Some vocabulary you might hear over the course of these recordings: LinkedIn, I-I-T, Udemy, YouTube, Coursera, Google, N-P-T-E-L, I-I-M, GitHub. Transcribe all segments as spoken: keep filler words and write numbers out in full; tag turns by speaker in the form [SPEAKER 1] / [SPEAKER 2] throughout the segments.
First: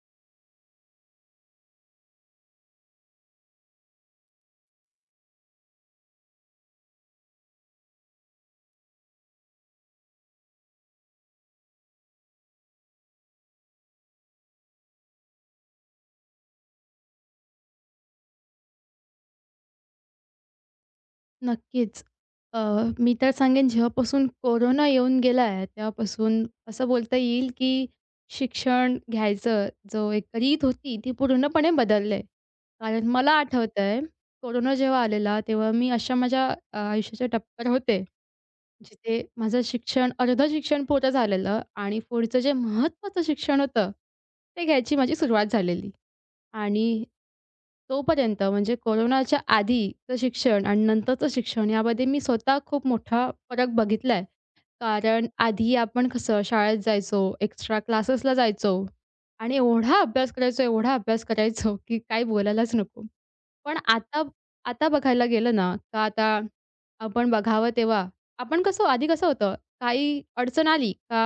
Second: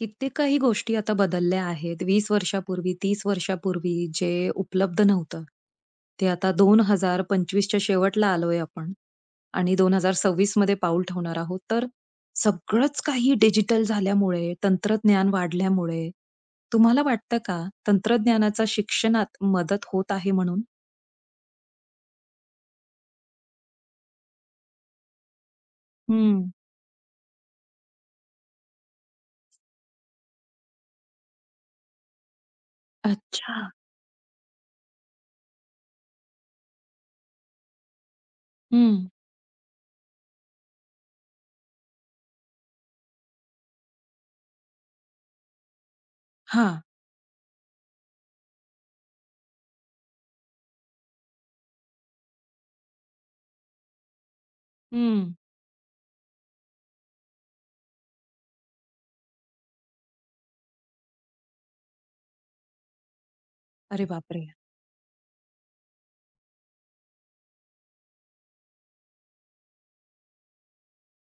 [SPEAKER 1] कित्येक काही गोष्टी आता बदलल्या आहेत. वीस वर्षापूर्वी, तीस वर्षापूर्वी जे उपलब्ध नव्हतं, ते आता दोन हजार पंचवीस च्या शेवटला आलोय आपण आणि दोन हजार सव्वीस मध्ये पाऊल ठेवणार आहोत. तर सगळंच काही डिजिटल झाल्यामुळे, तंत्रज्ञान वाढल्यामुळे, तुम्हाला वाटतं का तंत्रज्ञानाचा शिक्षणात मदत होत आहे म्हणून?
[SPEAKER 2] नक्कीच. अ, मी तर सांगेन जेव्हापासून कोरोना येऊन गेला आहे, तेव्हापासून
[SPEAKER 1] हं.
[SPEAKER 2] असं बोलता येईल, की शिक्षण घ्यायचं जो एक रीत होती, ती पूर्णपणे बदलली आहे. कारण मला
[SPEAKER 1] अच्छा.
[SPEAKER 2] आठवतंय, कोरोना जेव्हा आलेला, तेव्हा मी अशा माझ्या अ, आयुष्याच्या टप्प्यावर होते,
[SPEAKER 1] हं.
[SPEAKER 2] जिथे माझं शिक्षण अर्ध शिक्षण पूर्ण झालेलं आणि पुढचं जे महत्त्वाचं शिक्षण होतं, ते घ्यायची माझी सुरुवात झालेली.
[SPEAKER 1] हां.
[SPEAKER 2] आणि तोपर्यंत म्हणजे कोरोनाच्या आधीचं शिक्षण आणि नंतरचं शिक्षण यामध्ये मी स्वतः खूप मोठा फरक बघितला कारण
[SPEAKER 1] हं.
[SPEAKER 2] आधी आपण कसं शाळेत जायचो, एक्स्ट्रा क्लासेसला जायचो आणि एवढा अभ्यास करायचो, एवढा अभ्यास करायचो, की काही बोलायलाच नको. पण
[SPEAKER 1] अरे
[SPEAKER 2] आता
[SPEAKER 1] बापरे!
[SPEAKER 2] आता बघायला गेलं ना, तर आता आपण बघावं तेव्हा आपण कसं आधी कसं होतं, काही अडचण आली का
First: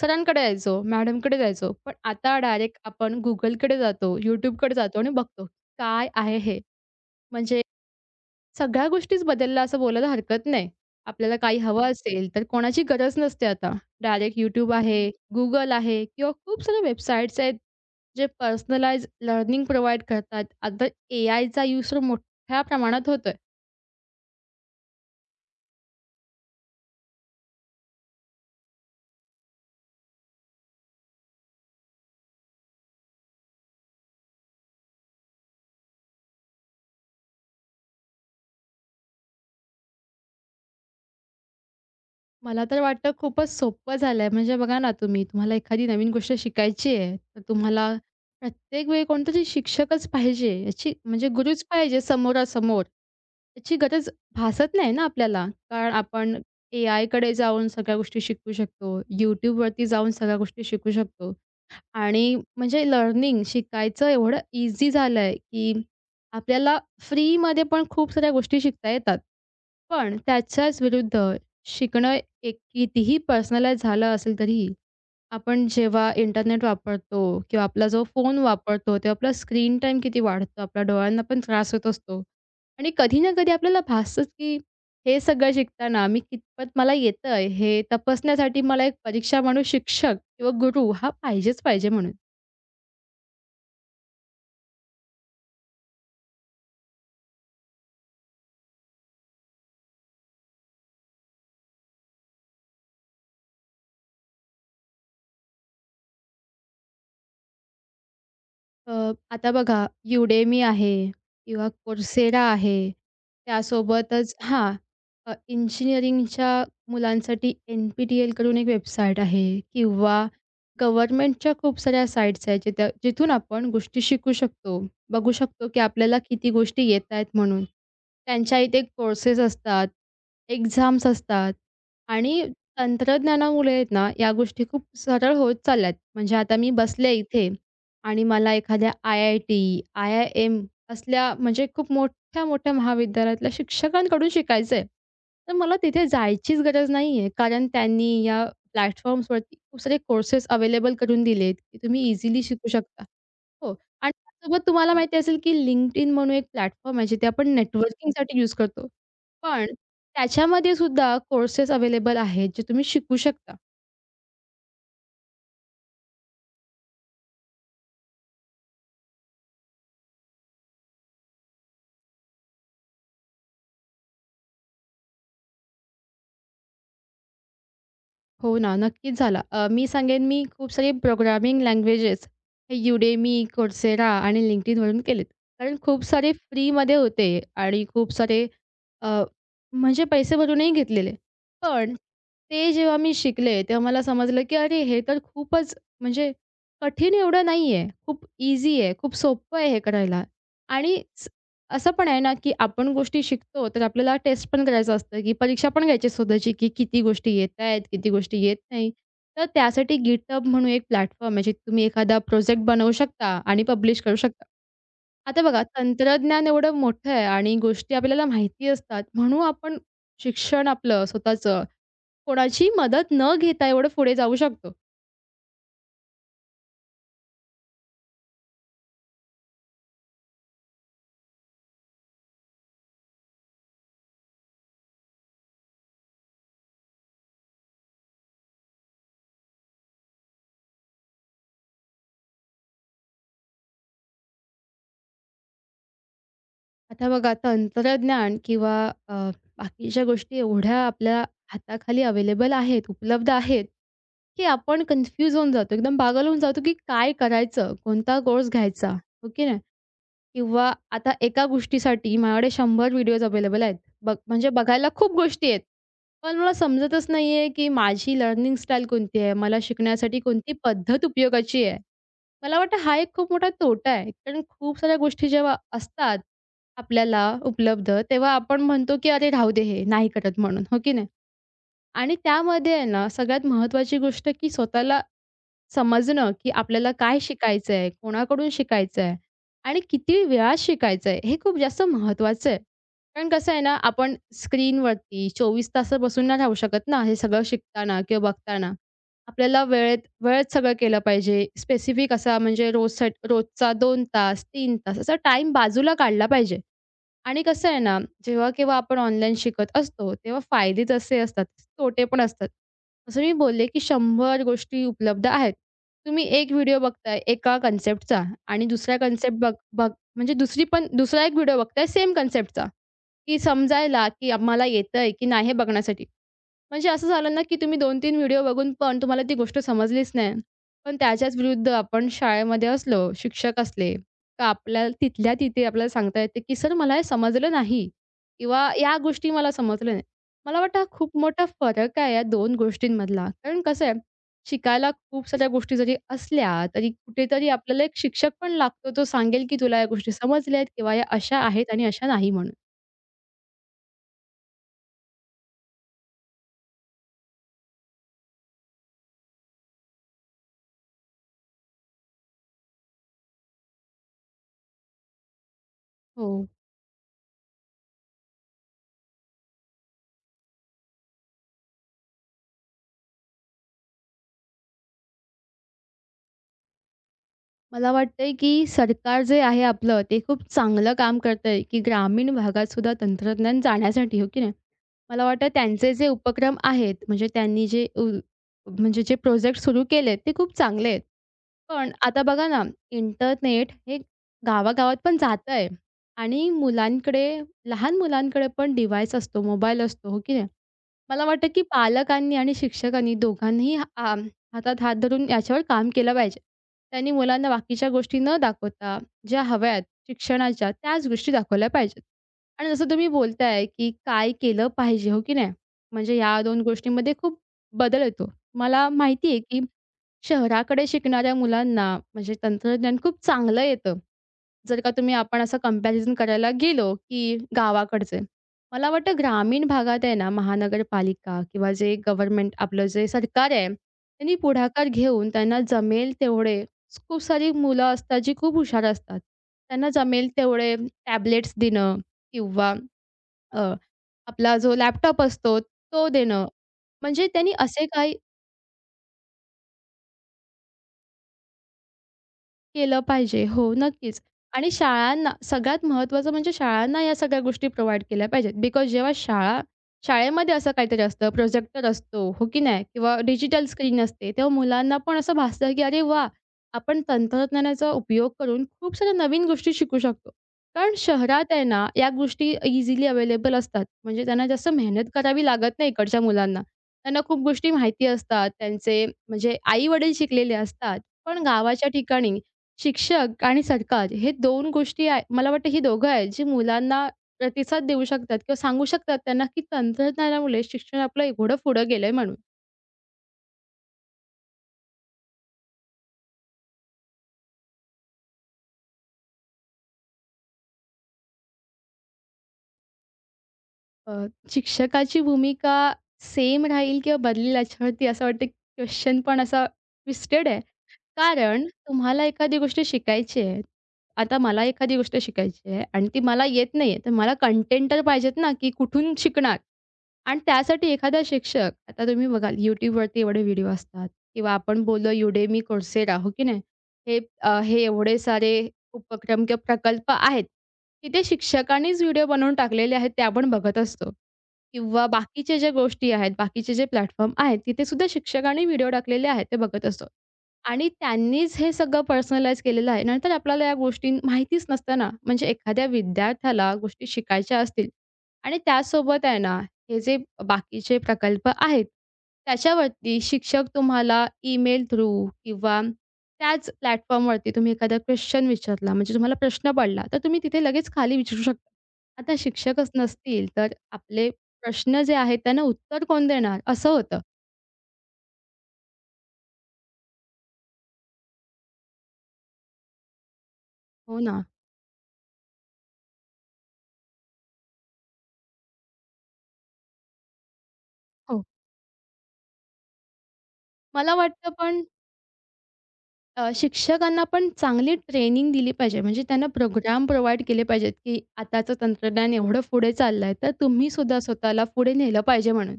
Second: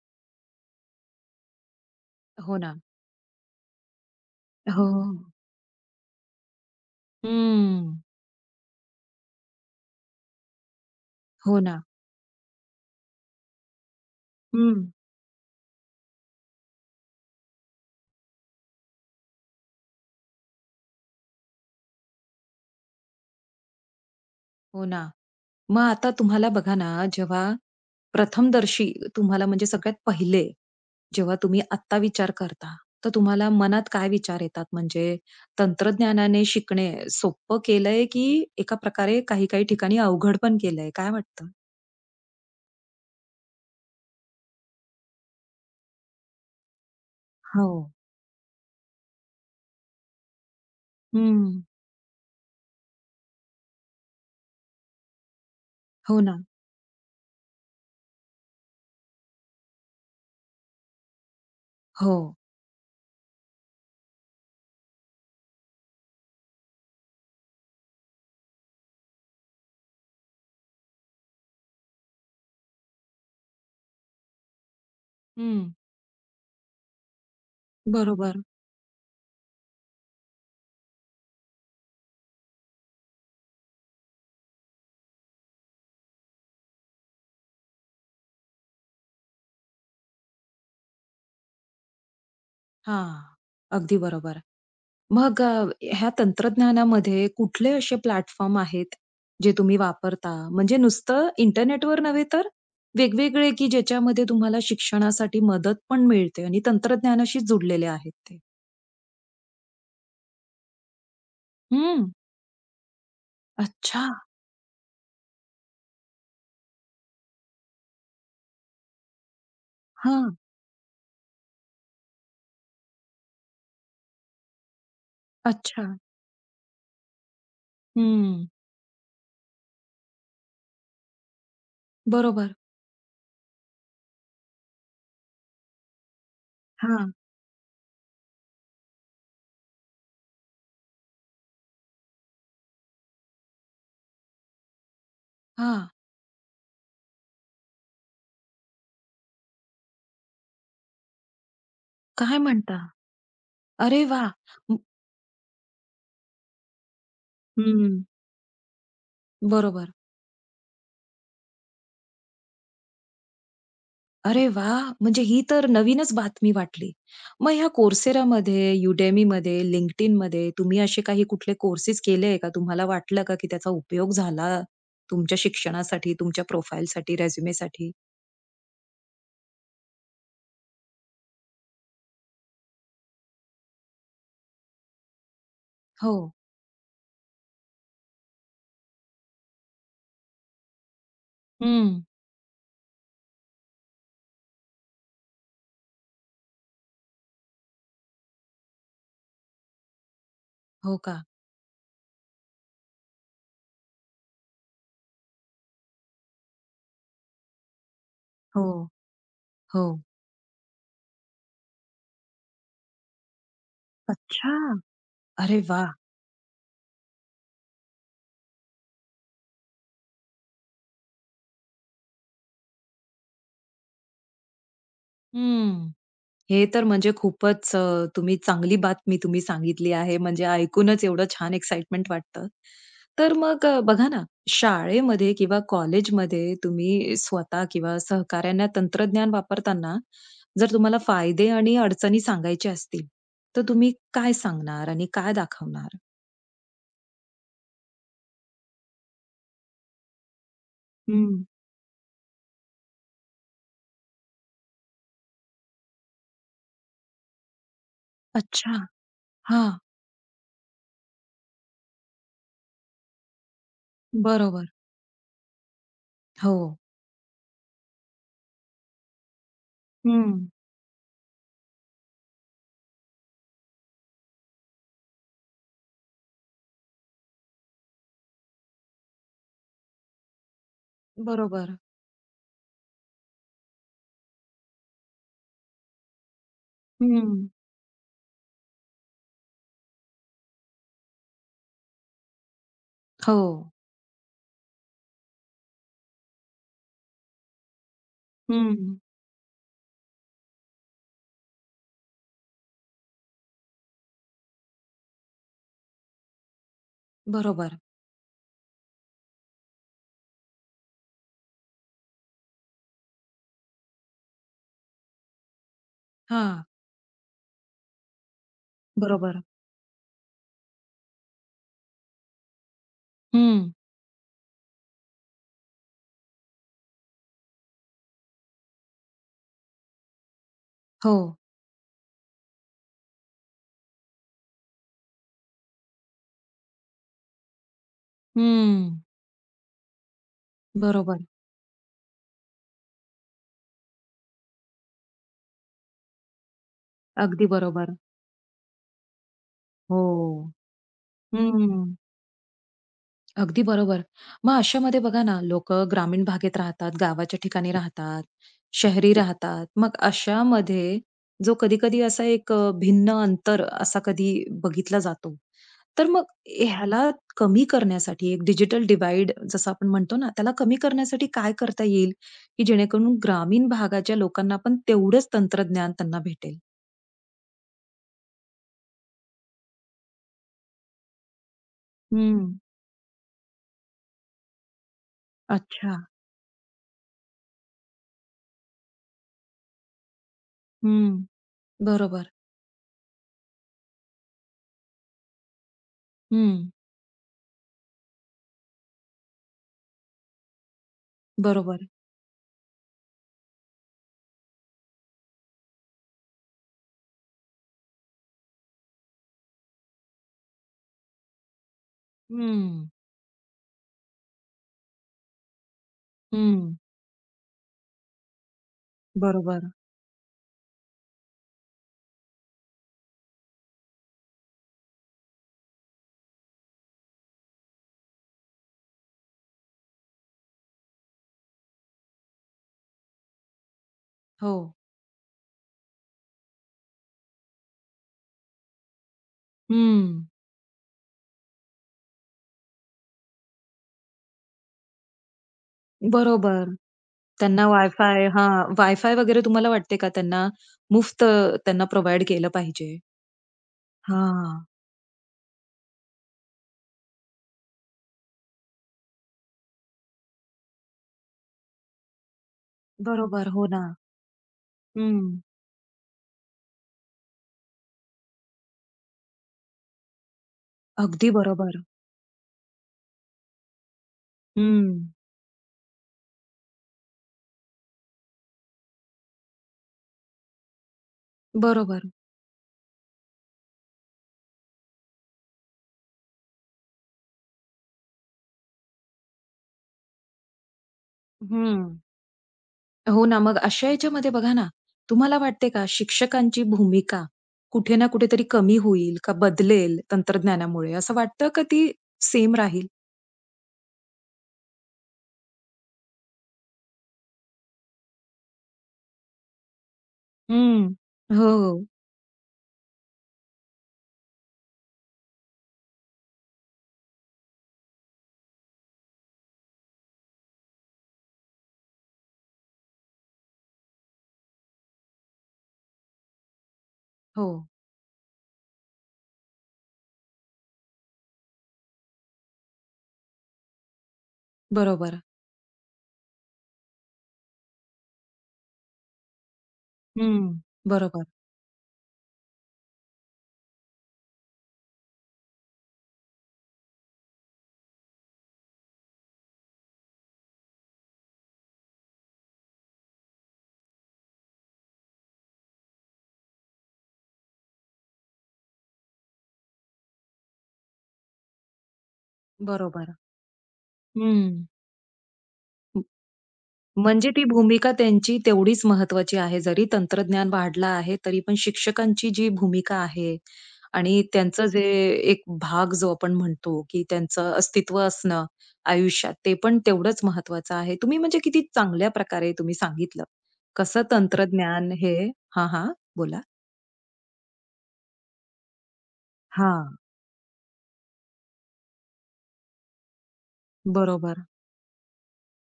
[SPEAKER 2] सरांकडे जायचो, मॅडमकडे जायचो. पण आता
[SPEAKER 1] हो
[SPEAKER 2] डायरेक्ट
[SPEAKER 1] ना.
[SPEAKER 2] आपण Googleकडे जातो, YouTubeकडे
[SPEAKER 1] हो.
[SPEAKER 2] जातो आणि बघतो, काय आहे हे? म्हणजे
[SPEAKER 1] हं.
[SPEAKER 2] सगळ्या गोष्टीच बदलल्या असं बोलायला हरकत नाही. आपल्याला काही
[SPEAKER 1] हो ना.
[SPEAKER 2] हवं असेल, तर कोणाची गरज नसते आता. डायरेक्ट YouTube
[SPEAKER 1] हं.
[SPEAKER 2] आहे, Google आहे किंवा खूप साऱ्या वेबसाईट्स आहेत, जे पर्सनलाइज्ड लर्निंग प्रोव्हाईड करतात. आता एआयचा यूज तर मोठ्या प्रमाणात होतोय.
[SPEAKER 1] हो ना. मग आता तुम्हाला बघा ना, जेव्हा प्रथमदर्शी तुम्हाला म्हणजे सगळ्यात पहिले, जेव्हा तुम्ही आत्ता विचार करता, तर तुम्हाला मनात काय विचार येतात? म्हणजे तंत्रज्ञानाने शिकणे सोपं केलंय, की एका प्रकारे काही-काही ठिकाणी अवघड पण केलंय? काय वाटतं?
[SPEAKER 2] मला तर वाटतं खूपच सोपं झालंय. म्हणजे बघा ना तुम्ही, तुम्हाला एखादी नवीन गोष्ट शिकायची आहे, तर
[SPEAKER 1] हो.
[SPEAKER 2] तुम्हाला प्रत्येक वेळी कोणतरी शिक्षकच पाहिजे. याची म्हणजे
[SPEAKER 1] हं.
[SPEAKER 2] गुरूच पाहिजे समोरासमोर. याची गरज भासत नाही ना आपल्याला. कारण
[SPEAKER 1] हो
[SPEAKER 2] आपण
[SPEAKER 1] ना.
[SPEAKER 2] एआयकडे जाऊन सगळ्या गोष्टी शिकू शकतो. YouTubeवरती जाऊन सगळ्या गोष्टी शिकू शकतो.
[SPEAKER 1] हो.
[SPEAKER 2] आणि म्हणजे लर्निंग शिकायचं एवढं ईझी झालंय, की आपल्याला फ्रीमध्ये पण खूप साऱ्या गोष्टी शिकता येतात. पण त्याच्याच विरुद्ध शिकणं एक कितीही पर्सनलाइज झालं असेल तरीही, आपण
[SPEAKER 1] हं.
[SPEAKER 2] जेव्हा इंटरनेट वापरतो किंवा आपला जो फोन
[SPEAKER 1] बरोबर.
[SPEAKER 2] वापरतो, तेव्हा आपला स्क्रीन टाईम किती वाढतो, आपल्या डोळ्यांना पण त्रास होत असतो. आणि कधी ना कधी आपल्याला भासतंच की हे सगळं शिकताना मी कितपत मला येतंय हे तपासण्यासाठी मला एक परीक्षा म्हणून शिक्षक किंवा गुरु हा पाहिजेच पाहिजे म्हणून.
[SPEAKER 1] हां. अगदी बरोबर. मग अ, ह्या तंत्रज्ञानामध्ये कुठले असे प्लॅटफॉर्म आहेत, जे तुम्ही वापरता? म्हणजे नुसतं इंटरनेटवर नव्हे तर वेगवेगळे, की ज्याच्यामध्ये तुम्हाला शिक्षणासाठी मदत पण मिळते आणि तंत्रज्ञानाशी जुडलेले आहेत ते?
[SPEAKER 2] अ, आता बघा Udemy आहे किंवा
[SPEAKER 1] हं.
[SPEAKER 2] Coursera आहे.
[SPEAKER 1] अच्छा.
[SPEAKER 2] त्यासोबतच हां, अ, इंजिनिअरिंगच्या मुलांसाठी एन-पी-टी-एल कडून एक वेबसाईट आहे किंवा
[SPEAKER 1] हां.
[SPEAKER 2] गव्हर्नमेंटच्या खूप साऱ्या साइट्स आहेत जिथं जिथून आपण गोष्टी शिकू शकतो. बघू शकतो की
[SPEAKER 1] अच्छा.
[SPEAKER 2] आपल्याला किती गोष्टी येत आहेत म्हणून.
[SPEAKER 1] हं.
[SPEAKER 2] त्यांच्या इथे कोर्सेस असतात, एक्झाम्स असतात आणि
[SPEAKER 1] बरोबर.
[SPEAKER 2] तंत्रज्ञानामुळे आहेत ना, या गोष्टी खूप सरळ होत चालल्या म्हणजे आता मी बसले
[SPEAKER 1] हां.
[SPEAKER 2] इथे आणि मला एखाद्या आय-आय-टी, आय-आय-एम असल्या म्हणजे खूप मोठ्या-मोठ्या महाविद्यालयातल्या शिक्षकांकडून शिकायचं आहे. तर मला
[SPEAKER 1] हां.
[SPEAKER 2] तिथे जायचीच गरज नाहीये, कारण त्यांनी या प्लॅटफॉर्म्सवरती खूप सारे कोर्सेस अवेलेबल करून दिलेत, की तुम्ही
[SPEAKER 1] काय
[SPEAKER 2] इझिली शिकू
[SPEAKER 1] म्हणता?
[SPEAKER 2] शकता. हो.
[SPEAKER 1] अरे
[SPEAKER 2] आणि
[SPEAKER 1] वाह!
[SPEAKER 2] त्यासोबत तुम्हाला माहिती असेल, की LinkedIn म्हणून एक प्लॅटफॉर्म आहे, जिथे आपण
[SPEAKER 1] हं.
[SPEAKER 2] नेटवर्किंगसाठी यूज करतो. पण
[SPEAKER 1] बरोबर.
[SPEAKER 2] त्याच्यामध्ये सुद्धा कोर्सेस अवेलेबल आहेत, जे तुम्ही शिकू शकता.
[SPEAKER 1] अरे वाह! म्हणजे ही तर नवीनच बातमी वाटली. मग ह्या Courseraमध्ये, Udemyमध्ये, LinkedInमध्ये तुम्ही असे काही कुठले कोर्सेस केले आहे का? तुम्हाला वाटलं का, की त्याचा उपयोग झाला तुमच्या शिक्षणासाठी, तुमच्या प्रोफाइलसाठी, रिझ्यूमसाठी?
[SPEAKER 2] हो ना, नक्कीच झाला. अ, मी सांगेन मी खूप सारे प्रोग्रामिंग लँग्वेजेस हे Udemy, Coursera आणि LinkedInवरून केलेत. कारण खूप
[SPEAKER 1] हो.
[SPEAKER 2] सारे फ्रीमध्ये होते आणि खूप सारे अ, म्हणजे पैसे भरूनही घेतलेले. पण
[SPEAKER 1] हं.
[SPEAKER 2] ते जेव्हा मी शिकले, तेव्हा मला समजलं, की अरे हे तर खूपच म्हणजे कठीण एवढं नाही आहे. खूप ईझी आहे. खूप सोपं आहे हे करायला. आणि
[SPEAKER 1] हो का?
[SPEAKER 2] स असं पण आहे ना, की आपण गोष्टी शिकतो, तर आपल्याला टेस्ट पण करायचं असतं, की परीक्षा पण घ्यायची आहे स्वतःची, की किती गोष्टी येतायत, किती गोष्टी येत
[SPEAKER 1] हो.
[SPEAKER 2] नाही. तर त्यासाठी
[SPEAKER 1] हो.
[SPEAKER 2] GitHub म्हणून एक प्लॅटफॉर्म आहे, जे तुम्ही एखादा प्रोजेक्ट बनवू शकता आणि पब्लिश करू शकता.
[SPEAKER 1] अच्छा!
[SPEAKER 2] आता
[SPEAKER 1] अरे
[SPEAKER 2] बघा,
[SPEAKER 1] वाह!
[SPEAKER 2] तंत्रज्ञान एवढं मोठं आहे आणि गोष्टी आपल्याला माहिती असतात. म्हणून आपण शिक्षण आपलं स्वतःचं कोणाची मदत न घेता एवढं पुढे जाऊ शकतो.
[SPEAKER 1] हं. हे तर म्हणजे खूपच अ, तुम्ही चांगली बातमी तुम्ही सांगितली आहे. म्हणजे ऐकूनच एवढं छान एक्साइटमेंट वाटतं. तर मग अ, बघा ना, शाळेमध्ये किंवा कॉलेजमध्ये तुम्ही स्वतः किंवा सहकाऱ्यांना तंत्रज्ञान वापरताना जर तुम्हाला फायदे आणि अडचणी सांगायचे असतील, तर तुम्ही काय सांगणार आणि काय दाखवणार?
[SPEAKER 2] आता बघा तंत्रज्ञान किंवा अ, बाकीच्या गोष्टी एवढ्या आपल्या
[SPEAKER 1] हं.
[SPEAKER 2] हाताखाली अवेलेबल आहेत, उपलब्ध आहेत, की आपण कन्फ्यूज होऊन जातो. एकदम पागल होऊन जातो, की काय करायचं? कोणता कोर्स
[SPEAKER 1] अच्छा.
[SPEAKER 2] घ्यायचा? हो की
[SPEAKER 1] हां.
[SPEAKER 2] किंवा आता एका गोष्टीसाठी माझ्याकडे शंभर व्हिडिओज अवेलेबल आहेत. बघ म्हणजे
[SPEAKER 1] बरोबर.
[SPEAKER 2] बघायला खूप गोष्टी आहेत. पण मला
[SPEAKER 1] हो.
[SPEAKER 2] समजतच नाहीये, की माझी लर्निंग स्टाईल कोणती आहे? मला शिकण्यासाठी
[SPEAKER 1] हं.
[SPEAKER 2] कोणती पद्धत उपयोगाची आहे? मला वाटतं हा एक खूप मोठा तोटा आहे. कारण खूप साऱ्या गोष्टी जेव्हा असतात आपल्याला उपलब्ध, तेव्हा आपण म्हणतो, की "अरे राहू दे हे, नाही करत म्हणून." हो की नाही?
[SPEAKER 1] बरोबर.
[SPEAKER 2] आणि त्यामध्ये आहे ना सगळ्यात महत्त्वाची गोष्ट, की स्वतःला समजणं, की आपल्याला काय
[SPEAKER 1] हं.
[SPEAKER 2] शिकायचं आहे, कोणाकडून शिकायचं आहे आणि किती वेळा शिकायचं आहे, हे खूप जास्त महत्त्वाचं आहे. कारण
[SPEAKER 1] हो.
[SPEAKER 2] कसं आहे ना, आपण स्क्रीनवरती चोवीस तास बसून नाही राहू शकत ना, हे सगळं शिकताना किंवा बघताना.
[SPEAKER 1] हं.
[SPEAKER 2] आपल्याला वेळेत वेळेत सगळं केलं पाहिजे. स्पेसिफिक असा म्हणजे रोजसाठी रोजचा दोन तास, तीन तास असा टाईम बाजूला काढला पाहिजे. आणि कसं
[SPEAKER 1] बरोबर.
[SPEAKER 2] आहे ना, जेव्हा-केव्हा आपण ऑनलाईन शिकत असतो, तेव्हा फायदे तसे असतात, तोटे पण असतात. जसं मी बोलले, की शंभर गोष्टी उपलब्ध आहेत. तुम्ही एक
[SPEAKER 1] हां.
[SPEAKER 2] व्हिडिओ बघताय एका कन्सेप्टचा आणि दुसरा कन्सेप्ट
[SPEAKER 1] बरोबर.
[SPEAKER 2] बघ बघ म्हणजे दुसरी पण दुसरा एक व्हिडिओ बघताय सेम कन्सेप्टचा, की
[SPEAKER 1] हं.
[SPEAKER 2] समजायला, की आम्हाला येतंय की नाही हे बघण्यासाठी. म्हणजे असं झालं ना, की तुम्ही दोन तीन व्हिडिओ बघून पण तुम्हाला ती गोष्ट समजलीच नाही. पण
[SPEAKER 1] हो.
[SPEAKER 2] त्याच्याच विरुद्ध आपण शाळेमध्ये असलो, शिक्षक असले, तर आपल्याला तिथल्या तिथे आपल्याला सांगता येते, की "सर मला हे समजलं नाही" किंवा "या
[SPEAKER 1] हम्म,
[SPEAKER 2] गोष्टी मला समजल्या नाही." मला वाटतं हा खूप
[SPEAKER 1] बरोबर.
[SPEAKER 2] मोठा फरक आहे या दोन गोष्टींमधला. कारण कसं आहे, शिकायला खूप साऱ्या गोष्टी जरी असल्या, तरी
[SPEAKER 1] अगदी
[SPEAKER 2] कुठेतरी आपल्याला
[SPEAKER 1] बरोबर.
[SPEAKER 2] एक शिक्षक पण लागतो, तो सांगेल, की "तुला या गोष्टी
[SPEAKER 1] हो.
[SPEAKER 2] समजल्या आहेत किंवा या अशा आहेत आणि
[SPEAKER 1] हम्म,
[SPEAKER 2] अशा नाही" म्हणून.
[SPEAKER 1] अगदी बरोबर. मग अशामध्ये बघा ना, लोकं ग्रामीण भागात राहतात, गावाच्या ठिकाणी राहतात, शहरी राहतात. मग अशामध्ये जो कधी-कधी असा एक अ, भिन्न अंतर असा कधी बघितला जातो. तर मग
[SPEAKER 2] हो.
[SPEAKER 1] ह्याला कमी करण्यासाठी एक डिजिटल डिव्हाईड जसं आपण म्हणतो ना, त्याला कमी करण्यासाठी काय करता येईल, की जेणेकरून ग्रामीण भागाच्या लोकांना पण तेवढंच तंत्रज्ञान त्यांना भेटेल?
[SPEAKER 2] मला वाटतंय की सरकार जे आहे आपलं, ते खूप चांगलं काम करतंय, की ग्रामीण
[SPEAKER 1] हं.
[SPEAKER 2] भागात सुद्धा तंत्रज्ञान जाण्यासाठी, हो की नाही? मला वाटतं त्यांचे
[SPEAKER 1] अच्छा.
[SPEAKER 2] जे उपक्रम आहेत, म्हणजे त्यांनी जे उ म्हणजे जे प्रोजेक्ट सुरू केलेत, ते खूप चांगले आहेत.
[SPEAKER 1] हं.
[SPEAKER 2] पण आता
[SPEAKER 1] बरोबर.
[SPEAKER 2] बघा ना, इंटरनेट हे गावागावात पण जातं आहे आणि
[SPEAKER 1] हं.
[SPEAKER 2] मुलांकडे, लहान मुलांकडे पण डिव्हाइस असतो, मोबाईल असतो, हो की नाही? मला वाटतं की
[SPEAKER 1] बरोबर.
[SPEAKER 2] पालकांनी आणि शिक्षकांनी दोघांनीही आ, हातात हात धरून याच्यावर काम केलं पाहिजे. त्यांनी मुलांना बाकीच्या गोष्टी न दाखवता, ज्या हव्या आहेत शिक्षणाच्या, त्याच गोष्टी दाखवल्या पाहिजेत. आणि
[SPEAKER 1] हं.
[SPEAKER 2] जसं तुम्ही बोलताय की काय केलं पाहिजे, हो की नाही? म्हणजे या दोन
[SPEAKER 1] हं.
[SPEAKER 2] गोष्टींमध्ये खूप बदल येतो. मला माहिती आहे की
[SPEAKER 1] बरोबर.
[SPEAKER 2] शहराकडे शिकणाऱ्या मुलांना म्हणजे तंत्रज्ञान खूप चांगलं येतं. जर का तुम्ही आपण असं कंपॅरिझन करायला गेलो की गावाकडचे मला वाटतं ग्रामीण भागात आहे ना, महानगरपालिका किंवा जे गव्हर्नमेंट आपलं जे सरकार आहे, त्यांनी
[SPEAKER 1] हो.
[SPEAKER 2] पुढाकार घेऊन त्यांना जमेल तेवढे खूप सारी मुलं असतात, जी खूप हुशार असतात. त्यांना जमेल
[SPEAKER 1] हं.
[SPEAKER 2] तेवढे टॅबलेट्स देणं किंवा अ, आपला जो लॅपटॉप असतो तो देणं.
[SPEAKER 1] बरोबर.
[SPEAKER 2] म्हणजे त्यांनी
[SPEAKER 1] त्यांना
[SPEAKER 2] असे काही
[SPEAKER 1] वायफाय हां, वायफाय वगैरे तुम्हाला वाटते का त्यांना मुफ्त त्यांना प्रोव्हाईड केलं पाहिजे?
[SPEAKER 2] केलं पाहिजे. हो, नक्कीच.
[SPEAKER 1] हां.
[SPEAKER 2] आणि शाळांना सगळ्यात महत्त्वाचं म्हणजे शाळांना या सगळ्या गोष्टी प्रोव्हाईड केल्या पाहिजेत. बिकॉज जेव्हा शाळा शाळेमध्ये असं काहीतरी असतं, प्रोजेक्टर असतो, हो की नाही? किंवा
[SPEAKER 1] बरोबर.
[SPEAKER 2] डिजिटल
[SPEAKER 1] हो ना.
[SPEAKER 2] स्क्रीन असते, तेव्हा मुलांना पण असं
[SPEAKER 1] हं.
[SPEAKER 2] भासतं, की "अरे वाह! आपण तंत्रज्ञानाचा उपयोग करून खूप साऱ्या नवीन गोष्टी शिकू शकतो." कारण
[SPEAKER 1] अगदी
[SPEAKER 2] शहरात आहे
[SPEAKER 1] बरोबर.
[SPEAKER 2] ना, या गोष्टी इझिली अवेलेबल असतात. म्हणजे त्यांना जास्त मेहनत
[SPEAKER 1] हं.
[SPEAKER 2] करावी लागत नाही इकडच्या मुलांना. त्यांना खूप गोष्टी माहिती असतात. त्यांचे म्हणजे आई-वडील शिकलेले असतात. पण गावाच्या
[SPEAKER 1] बरोबर.
[SPEAKER 2] ठिकाणी शिक्षक आणि सरकार हे दोन गोष्टी आहे मला वाटतं ही दोघं आहेत, जी मुलांना प्रतिसाद देऊ शकतात किंवा सांगू शकतात त्यांना, की तंत्रज्ञानामुळे शिक्षण आपलं एवढं
[SPEAKER 1] हं.
[SPEAKER 2] पुढं गेलंय म्हणून.
[SPEAKER 1] हो ना. मग अशा याच्यामध्ये बघा ना, तुम्हाला वाटते का शिक्षकांची भूमिका कुठे ना कुठेतरी कमी होईल का बदलेल तंत्रज्ञानामुळे असं वाटतं का ती सेम राहील?
[SPEAKER 2] अ, शिक्षकाची भूमिका सेम राहील किंवा बदलेल याच्यावरती असं वाटतं क्वेश्चन पण असा ट्विस्टेड आहे.
[SPEAKER 1] हं. हो,
[SPEAKER 2] कारण
[SPEAKER 1] हो.
[SPEAKER 2] तुम्हाला एखादी गोष्ट शिकायची आहे. आता मला एखादी गोष्ट शिकायची आहे आणि ती मला येत नाहीये, तर मला कंटेंट तर पाहिजेत ना, की कुठून शिकणार? आणि त्यासाठी एखादा शिक्षक आता तुम्ही बघाल YouTubeवरती एवढे व्हिडिओ असतात किंवा आपण बोललो Udemy, Coursera हो की नाही? हे
[SPEAKER 1] हो.
[SPEAKER 2] अ, हे एवढे सारे उपक्रम किंवा प्रकल्प आहेत, की ते शिक्षकांनीच व्हिडिओ बनवून टाकलेले आहेत ते आपण बघत असतो. किंवा
[SPEAKER 1] बरोबर.
[SPEAKER 2] बाकीच्या ज्या गोष्टी आहेत, बाकीचे जे प्लॅटफॉर्म आहेत, तिथे सुद्धा शिक्षकांनी व्हिडिओ टाकलेले आहेत ते बघत असतो.
[SPEAKER 1] हं.
[SPEAKER 2] आणि
[SPEAKER 1] बरोबर,
[SPEAKER 2] त्यांनीच हे सगळं पर्सनलाईज केलेलं आहे. नाहीतर आपल्याला या गोष्टी माहितीच नसतं म्हणजे एखाद्या विद्यार्थ्याला गोष्टी शिकायच्या असतील आणि त्यासोबत आहे ना हे जे बाकीचे प्रकल्प आहेत, त्याच्यावरती शिक्षक तुम्हाला ईमेल थ्रू किंवा त्याच प्लॅटफॉर्मवरती तुम्ही एखादा क्वेशन विचारला, म्हणजे तुम्हाला प्रश्न पडला, तर तुम्ही तिथे लगेच खाली विचारू शकता. आता शिक्षकच
[SPEAKER 1] बरोबर.
[SPEAKER 2] नसतील, तर आपले
[SPEAKER 1] हं.
[SPEAKER 2] प्रश्न जे आहेत त्यांना
[SPEAKER 1] म
[SPEAKER 2] उत्तर कोण देणार? असं होतं.
[SPEAKER 1] म्हणजे ती भूमिका त्यांची तेवढीच महत्त्वाची आहे. जरी तंत्रज्ञान वाढलं आहे, तरी पण शिक्षकांची जी भूमिका आहे
[SPEAKER 2] हो
[SPEAKER 1] आणि
[SPEAKER 2] ना.
[SPEAKER 1] त्यांचं जे एक भाग जो आपण म्हणतो, की त्यांचं अस्तित्व असणं आयुष्यात, ते पण तेवढंच महत्त्वाचं आहे. तुम्ही म्हणजे
[SPEAKER 2] हो.
[SPEAKER 1] किती चांगल्या प्रकारे तुम्ही सांगितलं. कसं
[SPEAKER 2] मला वाटतं पण
[SPEAKER 1] तंत्रज्ञान हे हां, हां. बोला.
[SPEAKER 2] अ, शिक्षकांना पण चांगली ट्रेनिंग दिली पाहिजे. म्हणजे त्यांना
[SPEAKER 1] हां.
[SPEAKER 2] प्रोग्राम प्रोव्हाईड केले पाहिजेत, की आताचं तंत्रज्ञान एवढं पुढे चाललंय, तर तुम्हीसुद्धा
[SPEAKER 1] बरोबर.
[SPEAKER 2] स्वतःला पुढे नेलं पाहिजे म्हणून.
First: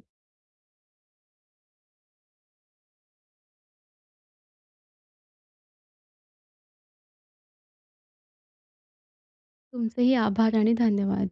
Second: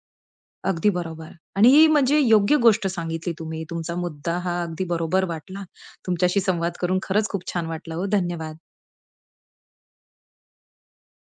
[SPEAKER 1] अगदी बरोबर. आणि ही म्हणजे योग्य गोष्ट सांगितली तुम्ही. तुमचा मुद्दा हा अगदी बरोबर वाटला. तुमच्याशी संवाद करून खरंच खूप छान वाटला हो. धन्यवाद.
[SPEAKER 2] तुमचेही आभार आणि धन्यवाद.